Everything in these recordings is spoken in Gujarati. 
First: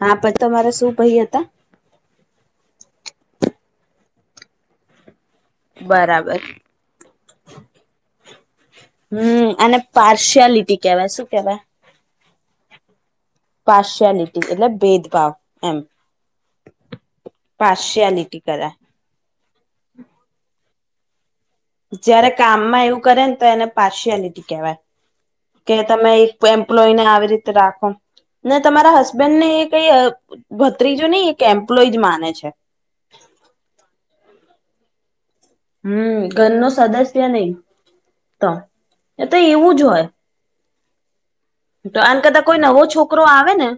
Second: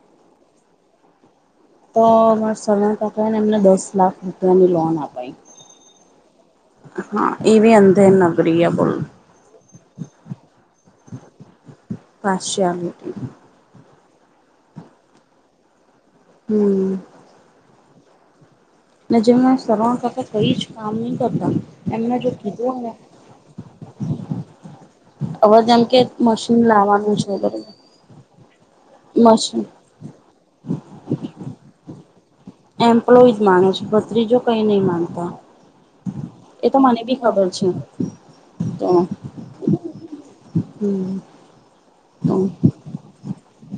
હા પછી તમારા શું ભાઈ હતા? તો માર સોના ટને એમને દસ લાખ રૂપ [unintelligible] ધન લોનાપ [unintelligible] બરાબર એવી અંધે નગરીયા બોલ હમ અને પાર્શિયાલિટી કેવાય શું કેવાય પાશિયાલિટી પાર્શિયાલિટી એટલે ભેદભાવ એમ હમ પાર્શિયાલિટી કર નજરમાં સરવાણ કર થઈ જ કામ [unintelligible] એમને જયારે જો કીધું કામમાં હોય એવું કરે ને તો એને પાર્શિયાલિટી કેવાય હવે કે જેમ તમે એક મશીન એમ્પ્લોય ને લાવવાનું આવી છે રીતે બરોબર રાખો ને તમારા હસબેન્ડ ને એ મશીન કઈ ભત્રીજો નય ને એક એમ્પ્લોઈ જ માને છે. એમ્પ્લોઈ જ માનો છે. ભત્રીજો કઈ નહી માનતા હમ ઘર ન એ તો મને બી સદસ્ય ખબર નહીં છે તો એ તો એવું જ હોય હમ [unintelligible] આમ તો કદા કોઈ નવો છોકરો આવે ને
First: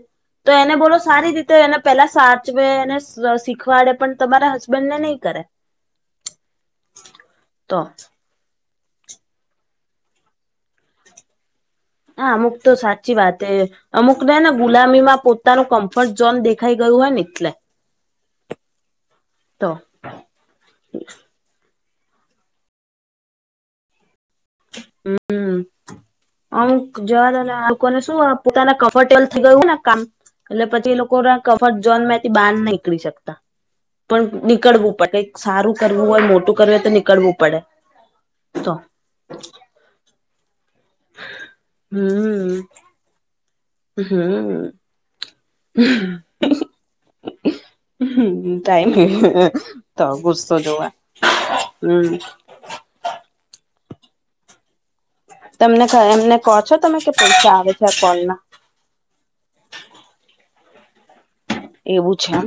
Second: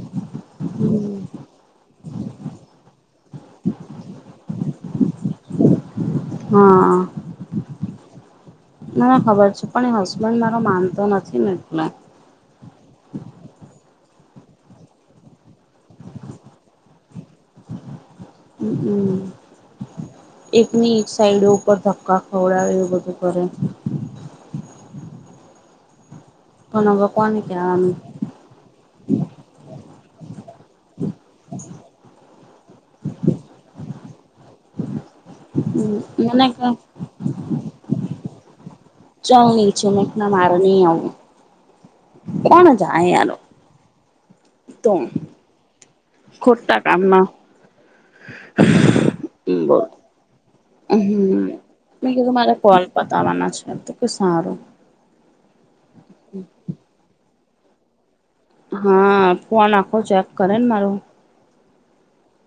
તો એને બોલો હમ. સારી રીતે એને પેલા સાચવે અને સ્વ, સીખવાડે, પણ તમારા હસબન્ડ ને ની કરે. હા તો મને ખબર છે પણ એ હસબન્ડ મારો માનતો નથી ને, એટલે હા, અમુક તો સાચી વાતે, અમુક ને હે ને ગુલામીમાં પોતાનું કમ્ફર્ટ ઝોન દેખાઈ ગયું. જવાની એટલે. હમ્મ હા તો એકની એક સાઈડ ઉપર ધ કા ખવડાવે એવું બધું કરે. હમ્મ. પણ હવે [unintelligible] કોને જવા કહેવાનું કોને શું પોતાના કમ્ફટેબલઈ ગયુ કામ એટલે પછી એ લોકો ના કફટ ઝોન માંથી બહાર ના નીકળી શકતા પણ નીકળવું પડે. સારું કરવું હોય મને મોટું કરવું હોય તો નીકળવું પડે. તો ચાલની, ચું મક ના માર નહી આવું, કોણ જાય યાર? હમ હમ તોમ, ખોટટા કામ ના હમ ટાઈમ, [unintelligible] તો ગુસ્સો જોવા, હમ મેં હમ કીધું મારે કોલ પતાવાના છે તો સારું. તમને કહું, એમને કહો છો તમે કે પૈસા આવે છે આ કોલમાં? હા, ફોન આખો ચેક કરે ને મારુ! એવું જ. છેમ?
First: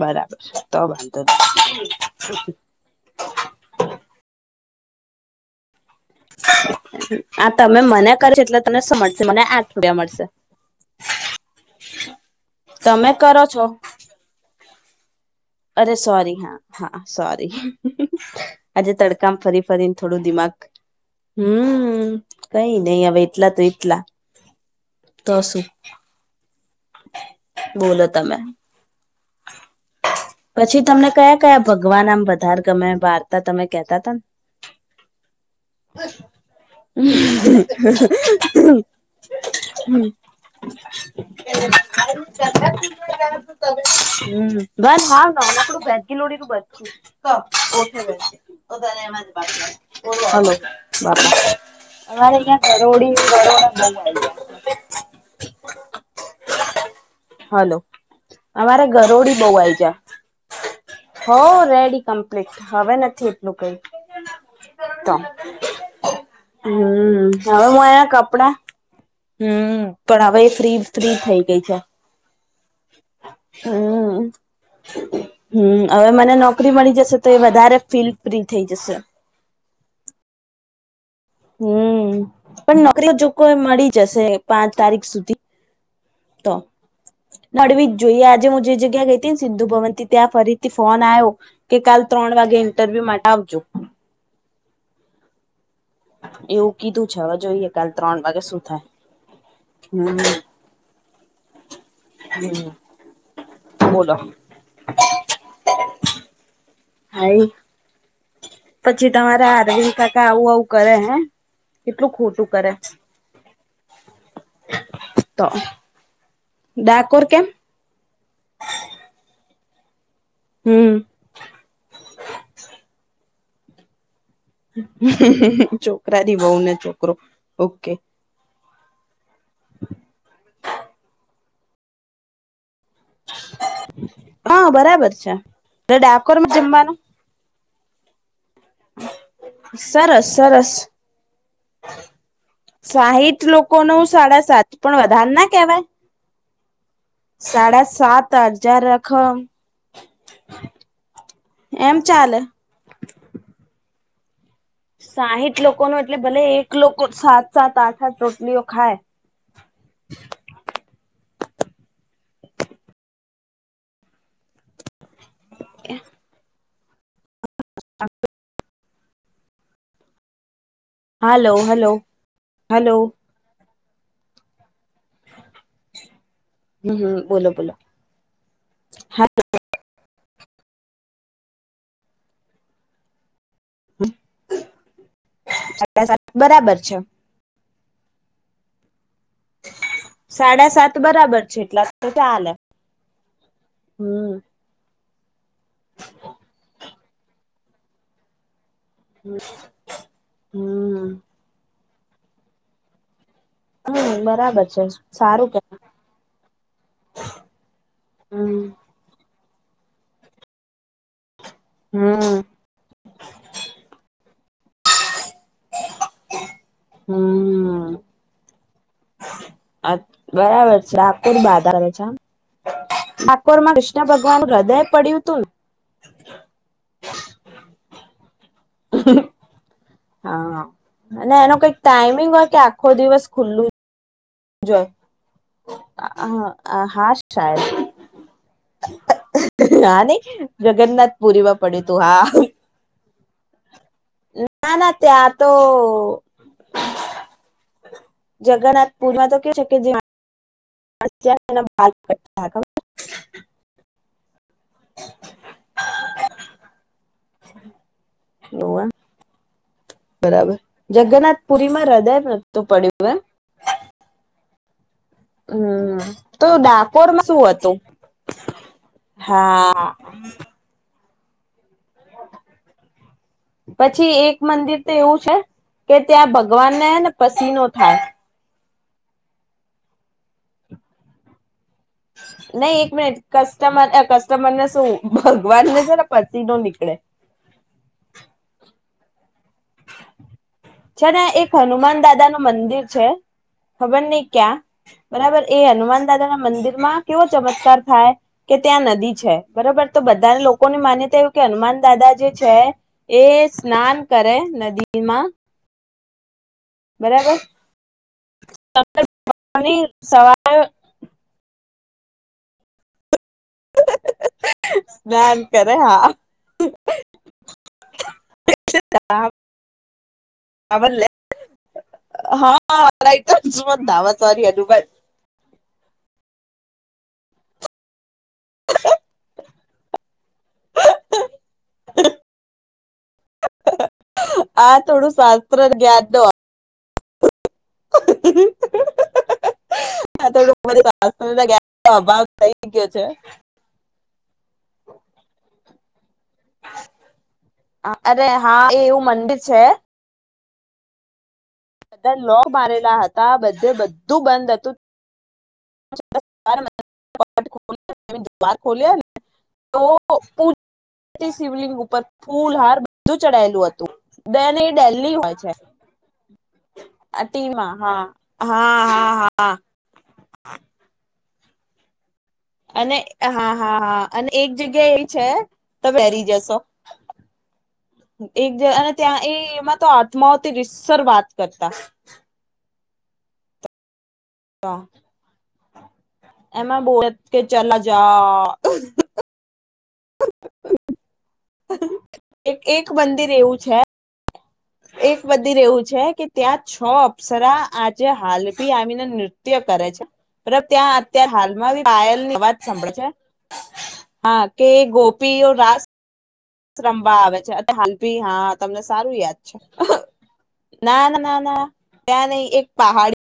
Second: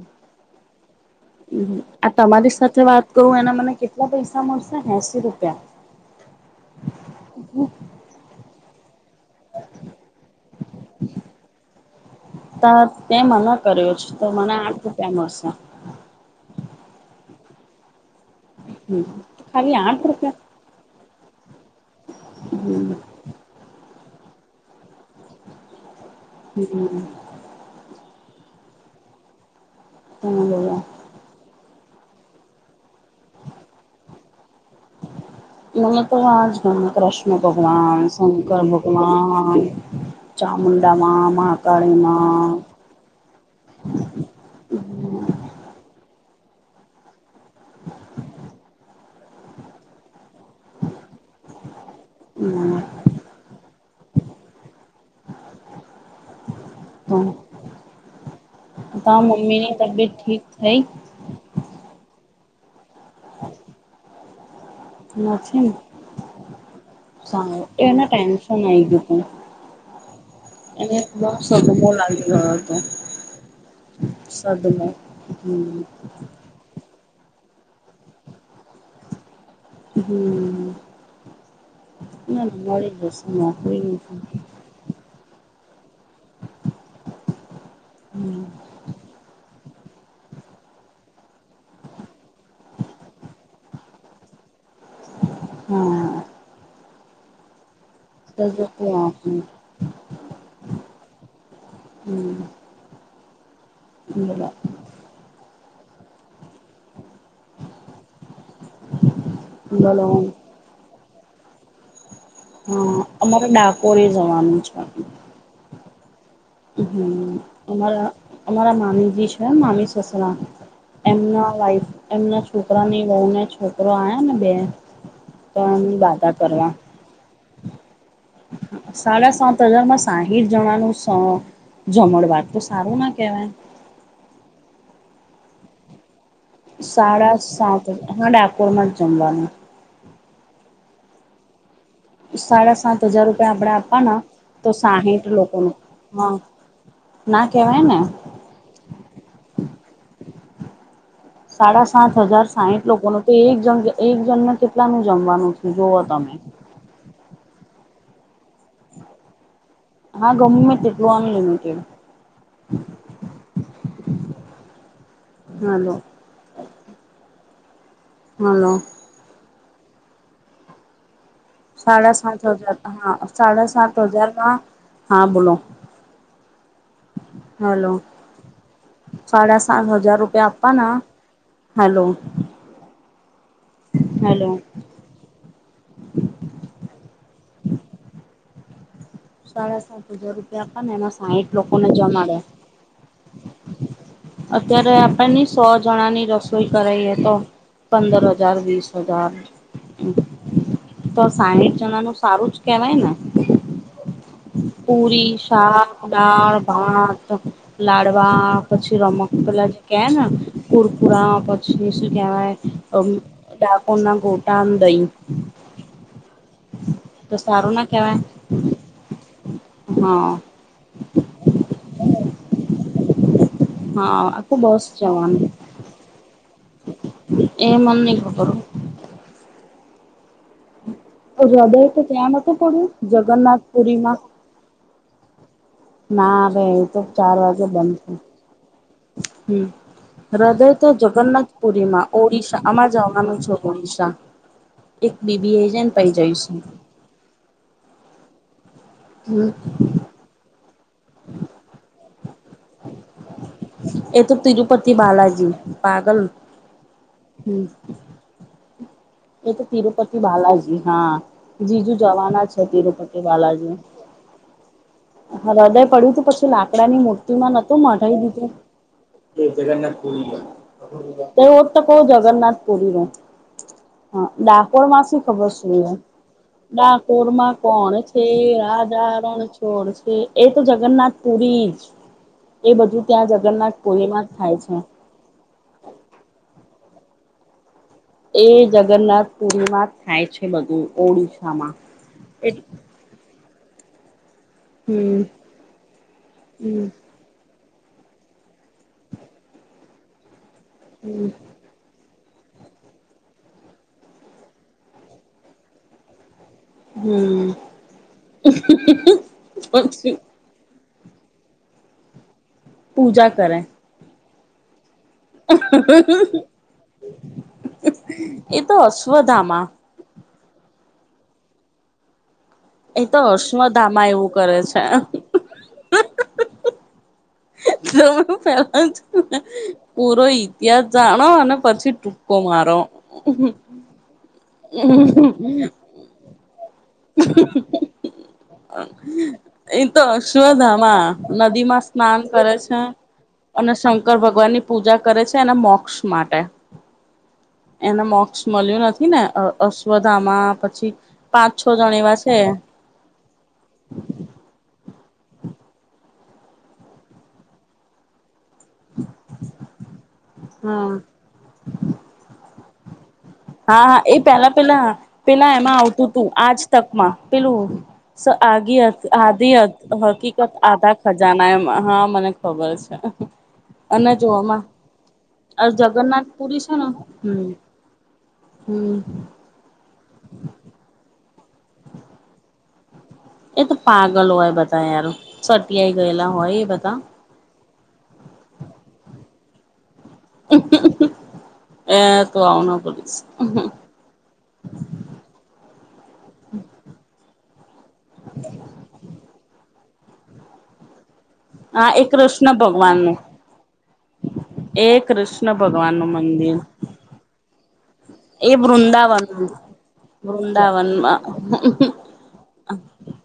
બરાબર છે, તો વાંધો નહીં. આ તમારી સાથે વાત કરું એના મને કેટલા પૈસા મળસે? એસી રૂપિયા? આ તમે મને કર્યો છે, એટલે તને સમજ મને આઠ યા મળસે. ત તે મને કર્યો છે, તો મને આઠ રૂપિયા મળશે અરે સોરી હા હા સોરી આજે તડકામાં ફરી ખાલી ફરીને આઠ થોડું રૂપિયા દિમાગ હમ, કઈ હમ નહી હવે, એટલા તો એટલા તો સું? હમમ તમે તમે બોલો પછી, તમને કયા કયા ભગવાન આમ વધારે ગમે? વાર્તા તમે કેહ્તાતા ન. નમે તો [unintelligible] આજ કૃષ્ણ ભગવાન શંકર ભગવાન ને ચામુડામાં, મહા હમ કાળીમાં. હમ, બંધ [unintelligible] હાવ નવલકોડ બેદ્ગ નોડીનું બધું. હલો. અમારે અહીંયા કરોળી કરોડા બઉ આયુ. હલો. અમારે તારા ઘરોડી બઉ મમ્મી આઈ ની જાહ. તબિયત ઠીક થઈ હઉ રેડી ક એટલે. હવે નથી એટલું કઈ. તો નથી. હમ. હ હવે સારું હું એને આયા કપડા? ટેન્શન આઈ ગયું તું હમ, પણ હવે એ ફ્રી ફ્રી થઈ ગઈ છે. હ તો. હમ હમ્મ હમ હવે મને નોકરી મળી જશે તો એ વધારે ફીલ ફ્રી થઈ જશે. હમ. હમ પણ નોકરીઓ જો કોઈ મળી નોકરી જશે પાંચ તારીખ સુધી. તો, મળવી જ જોઈએ. આજે હું જે જગ્યા ગઈ હતી ને સિદ્ધુ ભવન ત્યાં ફરીથી ફોન આયો કે કાલ ત્રણ વાગે ઇન્ટરવ્યુ માટે આવજો. હમ્મ. એવું કીધું છે હવે જોઈએ. કાલ ત્રણ વાગે તો શું જો થાય. તું આપું હમમ. હમ્મ. બોલો [unintelligible] હાઈ, પછી તમારા રહીમ બોલો કાકા આવું આવું કરે હે. કેટલું ખોટું કરે હા અમારે ડાકોરે જવાનું છે. તો ડાકોર હમ કેમ અમારા અમારા મામીજી છે મામી સસરા, હમ એમના વાઇફ એમના છોકરાની વહુને છોકરો આયો- બાધા છોકરાથી વહું કરવા ને છોકરો ઓકે. સાડા સાત હજારમાં સાહીઠ જણાનું સ જમણવાર તો હારું ના કેવાય? અચ્છા, ને ડાક સાડા સાત, હા ડાકોરમાં જ જમવાનું. સરસ સરસ. સાડા સાત હજાર સાહીઠ રૂપિયા આપણે લોકોનું આપવાના સાડા સાત પણ વધાર ના કેવાય? હ. સાડા સાત હજાર રખમ સાડા સાત હજાર સાહીઠ લોકોનું તો એક જણ એક જણને કેટલાનું જમવાનું સાહીઠ થયું લોકોનું જોવો એટલે તમે. ભલે એક લોકો સાત સાત આઠ હત રોટલીઓ ખાય હા ગમેં તેમ ગઆન limited. Hello. Hello. Hello hello સાડા સાત વાગ્યા હલો હા સાડા સાત હજારમાં હા બોલો. હમ હમ બોલો બોલો હલો. સાડા સાત હજ જાર રૂપિયા આપવાના. હેલો. હલો. સા સાત બરાબર છે. સાડા સાત હજાર રૂપિયા સાડા હતા. સાત ને એમાં બરાબર સાહીઠ છે એટલા લોકોને જ તો ચાલે મળડ્યા. હમ અત્યારે એની સો જણાની રસોઈ કરાઈએ તો પંદર હજાર વીસ હજાર હમ તો સાહીઠ જણા નું સારું જ કેવાય ને. હમ બરાબર. છે પુરી, સારું કે શાક, દાળ-ભાત, લાડવા હમ પછી રમક પતલા જે ક ના કુરકુરા શું હમ કવાય ડાકોર ના ગોટ દઈ. તો સારું ના હમ કેવાય. હા બરાબર છે. ડાકોર બાધારા પર માં કૃષ્ણ હા ભગવાન આખું હૃદય બસ પડ્યું તું? જવાનું એ મન નઈ ખબર હ હા અને એનો હૃદય કઈક તો ટાઈમિંગ ત્યાં હોય નતું કે પડ્યું આખો દિવસ ખુલ્લું જગન્નાથપુરીમાં જો ના રે એ તો હા ચાર સાાયદ. વાગે બંધ થાય હમ હા નઈ હૃદય તો જગન્નાથ પુરીમાં પડ્યું હતું જગન્નાથપુરીમાં હા. ઓડિશા આમાં જવાનું છે ઓડિશા ના ના એક ત્યાં તો બીબી એ છે ને પઈ જઈશું જગન્નાથ પુરમાં તો હમ કે શક [inaudible] એ તો તિરુપતિ બાલાજી પાગલ હમ હ એ તો તિરુપતિ બાલાજી હા, જીજુ હૃદય જવાના નતું છે, પડ્યું એમ તિરુપતિ બાલાજી [inaudible] હૃદય હમ પડ્યું તું તો પછી લાકડાની ડાકોરમાં મૂર્તિ શું માં નતુ હતું મઢાઈ દીધું. એ હા જગન્નાથ પુરી તોવ તો કવ જગન્નાથ પુરી નુ પછી હ એક મંદિર ડાકોર તો માં શુ એવું ખબર છે કે ત્યાં ભગવાનને ને ડાકોર માં પસીનો કોણ થાય છે, રા જા રણછોડ છે એ તો જગન્નાથ પુરી જ [inaudible] એ નહી એક બધું મિનિટ ત્યાં જગન્નાથ કસ્ટમર પુરીમાં જ કસ્ટમર થાય ને છે. શું ભગવાનને છે ને પર્ચી નો નીકળે એ જગન્નાથ પૂરીવાર થાય છે બધું છે ને એક ઓડિશામાં હનુમાન દાદા નું એ મંદિર છે ખબર નહીં ક્યાં હમ બરાબર એ હનુમાન દાદા ના મંદિર હમ માં કેવો ચમત્કાર થાય કે ત્યાં નદી છે બરોબર તો બધા લોકોની હમ માન્યતા એવુ કે હનુમાન દાદા જે છે એ સ્નાન કરે નદીમાં બરાબર હમ [inaudible] સવારે પૂજા કરે સ્નાન કરે હા હ એ તો અશ્વધામાં આ વ લે હા હા એ તો રા [inaudible] અશ્વધામાં અશ્વધાવા સારી અનુબંધ હ હ જોવ પેલા પૂરો ઈતિહાસ જાણો અને પછી ટૂપકો મારો આ થોડું શાસ્ત્ર જ્ઞાત હ હ હ હ એ તો આ થોડું મને અશ્વધામાં શાસ્ત્ર ના નદી જ્ઞાન માં નો સ્નાન અભાવ કરે થઈ છે. ગયો અને શંકર ભગવાન ની પૂજા કરે છે એના મોક્ષ માટે હા એને અરે મોક્ષ એ મળ્યું એવું નથી ને મંદિર અ છે અશ્વધામાં પછી પાંચ છો જણ એવા બધા છે લોક મારેલા હતા બધે બધું બંધ હતું [inaudible] બાર ખોલ્યા ને તો પુ હમ [unintelligible] શિવલિંગ ઉપર ફૂલ હાર બધું ચડાયેલું હા હતું. હા એ પેલા બેન એ પેલા ડેલી હોય છે પેલા એમાં આવતું હતું આજ તકમાં આ પેલું ટીમમાં હા સ આધ હા હા હા આધી હક હકીકત આધા ખજાના એમા હા મને ખબર છે. અને હા હા હા અને એક જગ્યા એ છે. અ તમે ડરી જગન્નાથ જશો પુરી છે ને હમ એક જે અને હમ ત્યાં એ એમાં તો આત્માઓથી રિસર વાત કરતા એ તો પાર ગયેલા હોય એ એમાં બધા બહત કે ચલા જા [inaudible] એ તો એક આવુ ના એક કરીશ મંદિર એવું છે એક બધી રેવું છે કે ત્યાં છો અપ્સરા આજે હાલ ભી આવીને નૃત્ય કરે છે, મતલબ ત્યાં અત્યારે હાલમાં હા એ પાયલની અવાજ કૃષ્ણ સાંભળે ભગવાન છે. નું હા કે એ ગોપીઓ કૃષ્ણ રાસ ભગવાન નું મંદિર રમવા આવે છે, અને હાલ ભી હા એ તમને સારું વૃંદાવન યાદ છે. ના ના વૃંદાવનમાં ના ના ત્યાં નહી એક પહાડી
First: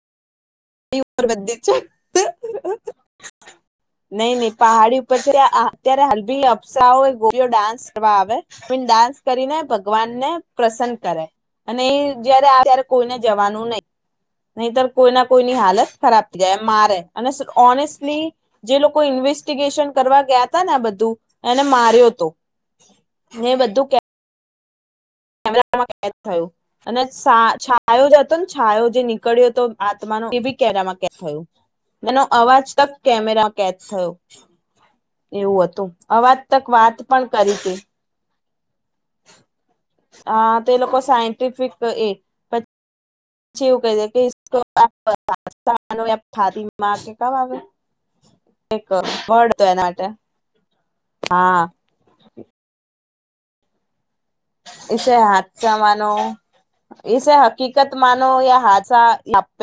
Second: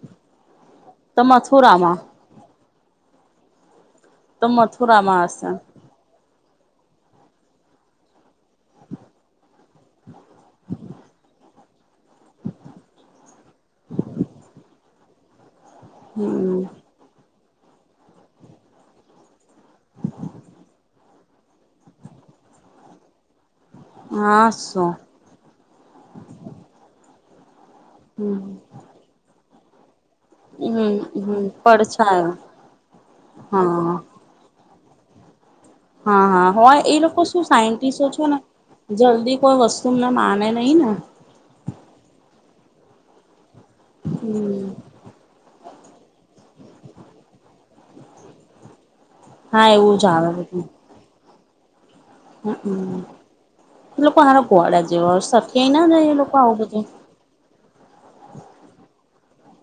ત પર મંદિર મથુરામાં નહી તો નહી પહાડી ઉપર મથુરામાં છે, હશે અત્યારે હાલભી અફસારાઓ ગોપીયો ડાન્સ કરવા આવે ડાન્સ કરીને ભગવાન ને પ્રસન્ન કરે અને એ જયારે ત્યારે કોઈને જવાનું નહી નહીતર કોઈના કોઈની હાલત ખરાબ થઈ જાય હમ મારે અને ઓનેસ્ટલી જે લોકો ઇન્વેસ્ટીગેશન કરવા ગયા તા ને આ બધું એને માર્યો હતો મે બધું કે હા શું કેમેરામાં કેદ થયું અને છાયો જત હતો ને હમ છાયો જે નીકળ્યો હતો આ તમારો એ બી હમ કેમેરામાં કેચ થયું હમ એનો પડછાયો અવાજ તક કેમેરા કેચ હા થયો એવું હતું. હા અવાજ હા તક હોય એ વાત લોકો પણ શું કરી હતી સાયન્ટિસો છે ને જલ્દી કોઈ વસ્તુ હ તે લોકો સાયન્ટિફિક એ પ છી એવું કે છેે કે હમ [unintelligible] [unintelligible] થાતીમા કે કબ આવે ત પડ તો હા એના એવું માટે જ આવે બધું હા [inaudible] લોકો હારો ઘોળા જેવા સખીય ના જાય એ લોકો આવું બધું એ શે હકીકત માનો યા હાતસા [unintelligible]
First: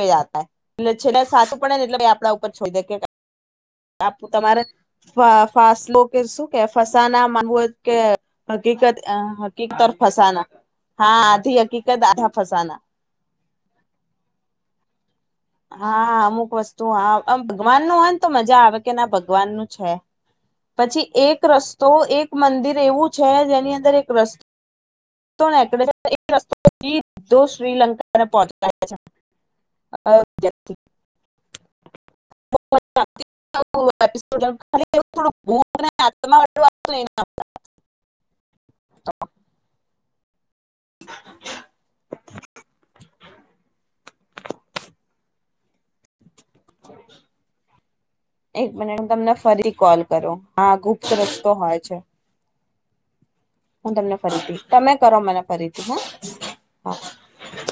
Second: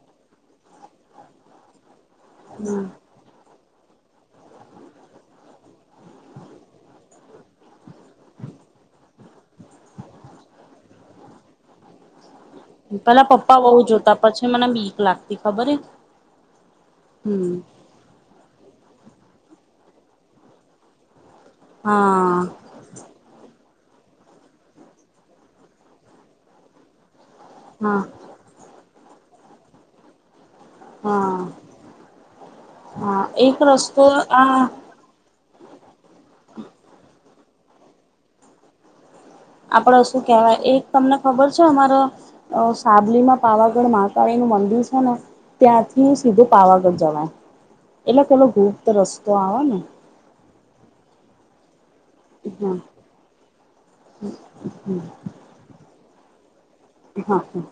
એટલે છેલે સાચું પડે ને એટલે આપડા ઉપર છોડી દે હમ આપું તમારે ફા ફાસલો કે શું કે ફસાના માનવુંય કે હકીકત અ હકીકતર ફસાના હા આધી હકીકત આધા ફસાના પેલા પપ્પા બોવ જોતા પછી મને બીક લાગ હા અમુક વસ્તુ હામ હમ ભગવાનનું હોય ને તો મજા આવે કે ના ભગવાનનું છે. પછી એક રસ્તો એક હા મંદિર એવું છે, જેની અંદર એક રસ તો નીકળે [unintelligible] સીધો હા શ્રીલંકા [unintelligible] પહંચતા [inaudible] હા. [inaudible] હા એક ભુત રસ્તો આ ને આત્મા વારી [unintelligible] આપડે શું કહેવાય એક તમને ખબર છે, અમારા અ સાબલીમાં પાવાગઢ માહકાળીનું મંદિર છે ને ત્યાંથી સીધું પાવાગઢ જવાય. એટલે પેલો એક ગુપ્ત મિનિટ હું રસ્તો તમને આવે ફરી ને કોલ કરું હા ગુપ્ત રસ્તો મળે છે. હમ્મ. હું તમને ફરીથી તમે કરો મને ફરીથી હમ્મ. હા હા.